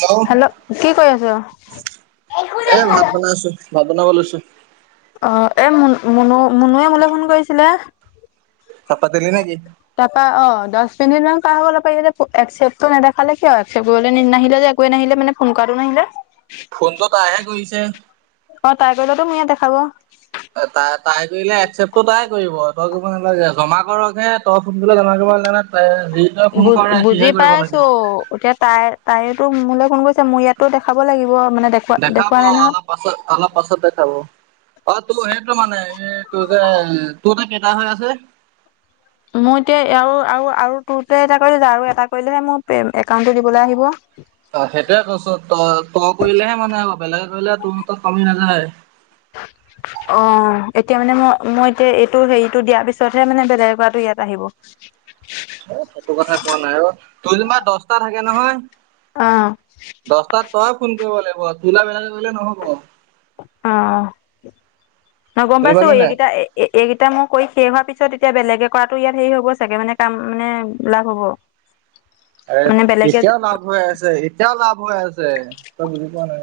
Hello কি কৰি আছ? এ ভাত বনাই আছো [unintelligible] বনাব লৈছে। অ' এই মুন মুনু মুনুৱে মোলে ফোন কৰিছিলে। তইপাতিলি নেকি? তাৰপা অ দহ মিনিটমান পাৰ হ'ল পাৰি যে একচেপ্টটো নেদেখালে কিয় একচেপ কৰিবলৈ নাহিলে যে একো নাহিলে মানে ফোন কৰাটো। কোন আহিছে। ফোনটো তাইহে কৰিছে। অ' টাই কৰিলেতো মোৰ ইয়াত দেখাব। তাই তাই কৰিলে একচেপ্টটো তাই কৰিব, তই কৰিব নালাগে, জমা কৰকহে তই ফোনবিলাক জমা কৰিব লাগে [unintelligible] ফোন বু কৰে বুজি সিহে কৰিব লাগে। টো মোলে ফোন কৰিছে, মোৰ ইয়াতো দেখাব লাগিব। মানে দেখুৱা দেখাব দেখুৱা নাই নহয়। অলপ পাছত অলপ পাছত দেখাব অ' তোৰ হেইটো এইটো মানে এইটো যে তোৰ ত কেইটা হৈ আছে। মই এতিয়া আৰু তোৰ এটা কৰিল আৰু এটা কৰিলেহে মোৰ একাউন্টটো দিবলৈ আহিব। অ' সেইটোয়ে কৈছ তই তই কৰিলেহে মানে বেলেগে কৰিলে তোৰ তাত কমি নাযায়। [inaudible] অ', এতিয়া মানে ম-মই এতিয়া এইটো-হেৰিটো দিয়াৰ পিছতহে মানে বেলেগ কৰাটো ইয়াত আহিব। [inaudible] এ সেইটো কথা কোৱা নাই অ'। তোৰ যেনিবা দছটা থাকে নহয় অ দছটাত তইএ ফোন কৰিব লাগিব। তোলে বেলেগে কৰিলে নহ'ব। অ', অ'। অহ, গম বুজি পাইছো পালি নাই এইকেইটা- এই-এই-এইকেইটা মই কৰি শেষ হোৱাৰ পিছত এতিয়া বেলেগে কৰাটো ইয়াত হেৰি হ'ব চাগে, মানে-কাম-মানে লাভ হ'ব। অই, মানে বেলেগে এতিয়াও লাভ হৈ আছে, এতিয়াও লাভ হৈ আছে, তই বুজি পোৱা নাই।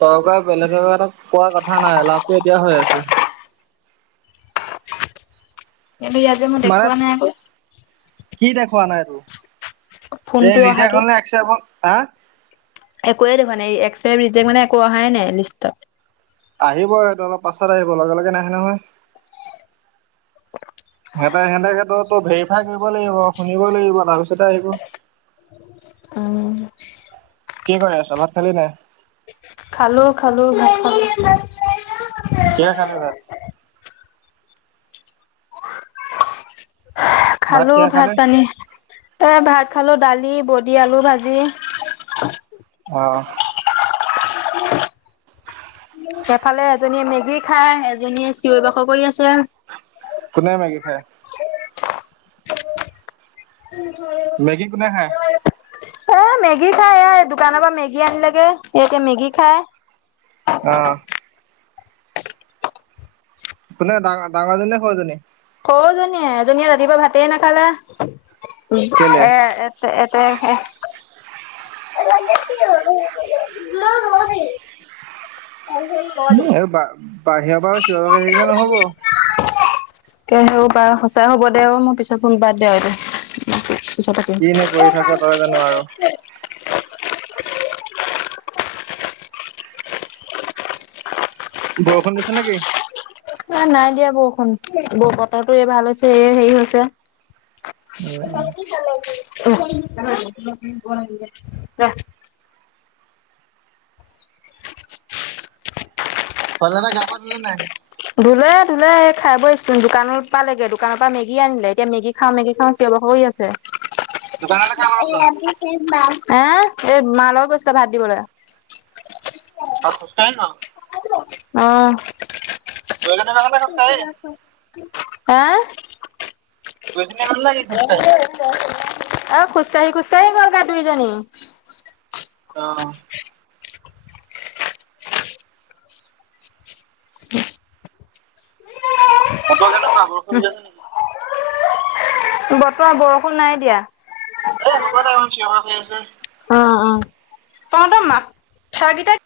তই কোৱা বেলেগে কোৱা তাত কোৱা কথা নাই, লাভটো এতিয়াও হৈ আছে। [inaudible] কিন্তু ইয়াত যে মই মানে, দেখুওৱা নাই আকৌ কি দেখুৱা নাই তোৰ? এই ফোনটো ৰিজেক অহাটো হ'ল নে, একছেপ হ'ল! হা? একোৱে দেখোৱা নাই, একচেপ ৰিজেক্ট মানে একো অহাই নাই লিষ্টত। আহিব সেটো, অলপ পাছত আহিব, লগে লগে নাহে নহয়। [inaudible] সিহঁতে-সিহঁতে সেটো তো ভেৰিফাই কৰিব লাগিব, শুনিব লাগিব, তাৰপিছতহে আহিব। আহ। কি কৰি আছ? ভাত খালি নাই? খালোঁ খালোঁ, ভাত খালোঁ। [unintelligible] কিহে খালি ভাত সে খালো কিহে ভাত খালি পানী, এ ভাত খালো ডালি বডি আলু ভাজি আহ। এফালে এজনীয়ে মেগী খায়, এজনীয়ে চিঞৰ বাখৰ কৰি আছে। কোনে মেগী খায় [unintelligible] মেগী কোনে খায়? এ মেগী খাই, এই দোকান অ পা মেগী আনিলেগে, এ এতিয়া মেগী খায়। অ'। কোনে? ডাঙ-ডাঙৰজনী নে সওজনী? সওজনীয়ে, এজনীয়ে ৰাতিপুৱা ভাতেই নাখালে। কেলে এ- এ- এ [unintelligible] [unintelligible] [unintelligible] এই বা-বাহিৰৰ পৰা আও চিঞৰি বাখই থাকিলে ন'হব। কে সেও বা সঁচাই হ'ব দে অ' মোৰ পিছত ফোন, বাদ দে আও এতিয়া। কিনো কৰি থাক তই জানো আৰু [unintelligible] [unintelligible] বৰষুণ দিছে নেকি? এ নাই দিয়া বৰষুণ, বতৰটো এই ভাল হৈছে, এই হেই হৈছে। [unintelligible] [unintelligible] ছোৱালীহঁতে গা পা ধুলেন নাই? ধুলে ধুলে। এ খাই ব'ই [unintelligible] দোকানৰ পালেগে, দোকানৰ পৰা মেগী আনিলে। এতিয়া মেগী খাওঁ মেগী খাওঁ চিঞঁৰ বাখৰ কৰি আ আছে দোকানলে কাৰ [unintelligible] লগত গ'ল এ, এই মা লগত গৈছিলে ভাত দিবলে'। অ' সচাই ন'? অ' দুয়োজনী যাওঁতে খোজকাঢ়ি [unintelligible] আ? দুয়োজনীয়ে গ'ল নেকি খোজকাঢ়ি [unintelligible] খোজকাঢ়ি খোজকাঢ়ি গ'ল যা দুইজনী। অ'। [inaudible] বতৰ কেনুকুৱা, বৰষুণ দি আছে নেকি? [unintelligible] বতৰ, বৰষুণ নাই দিয়া। এই হব দে অ', চিঞৰ-বাখৰ হৈ আছে। অ তহঁতৰ মা থা কিটা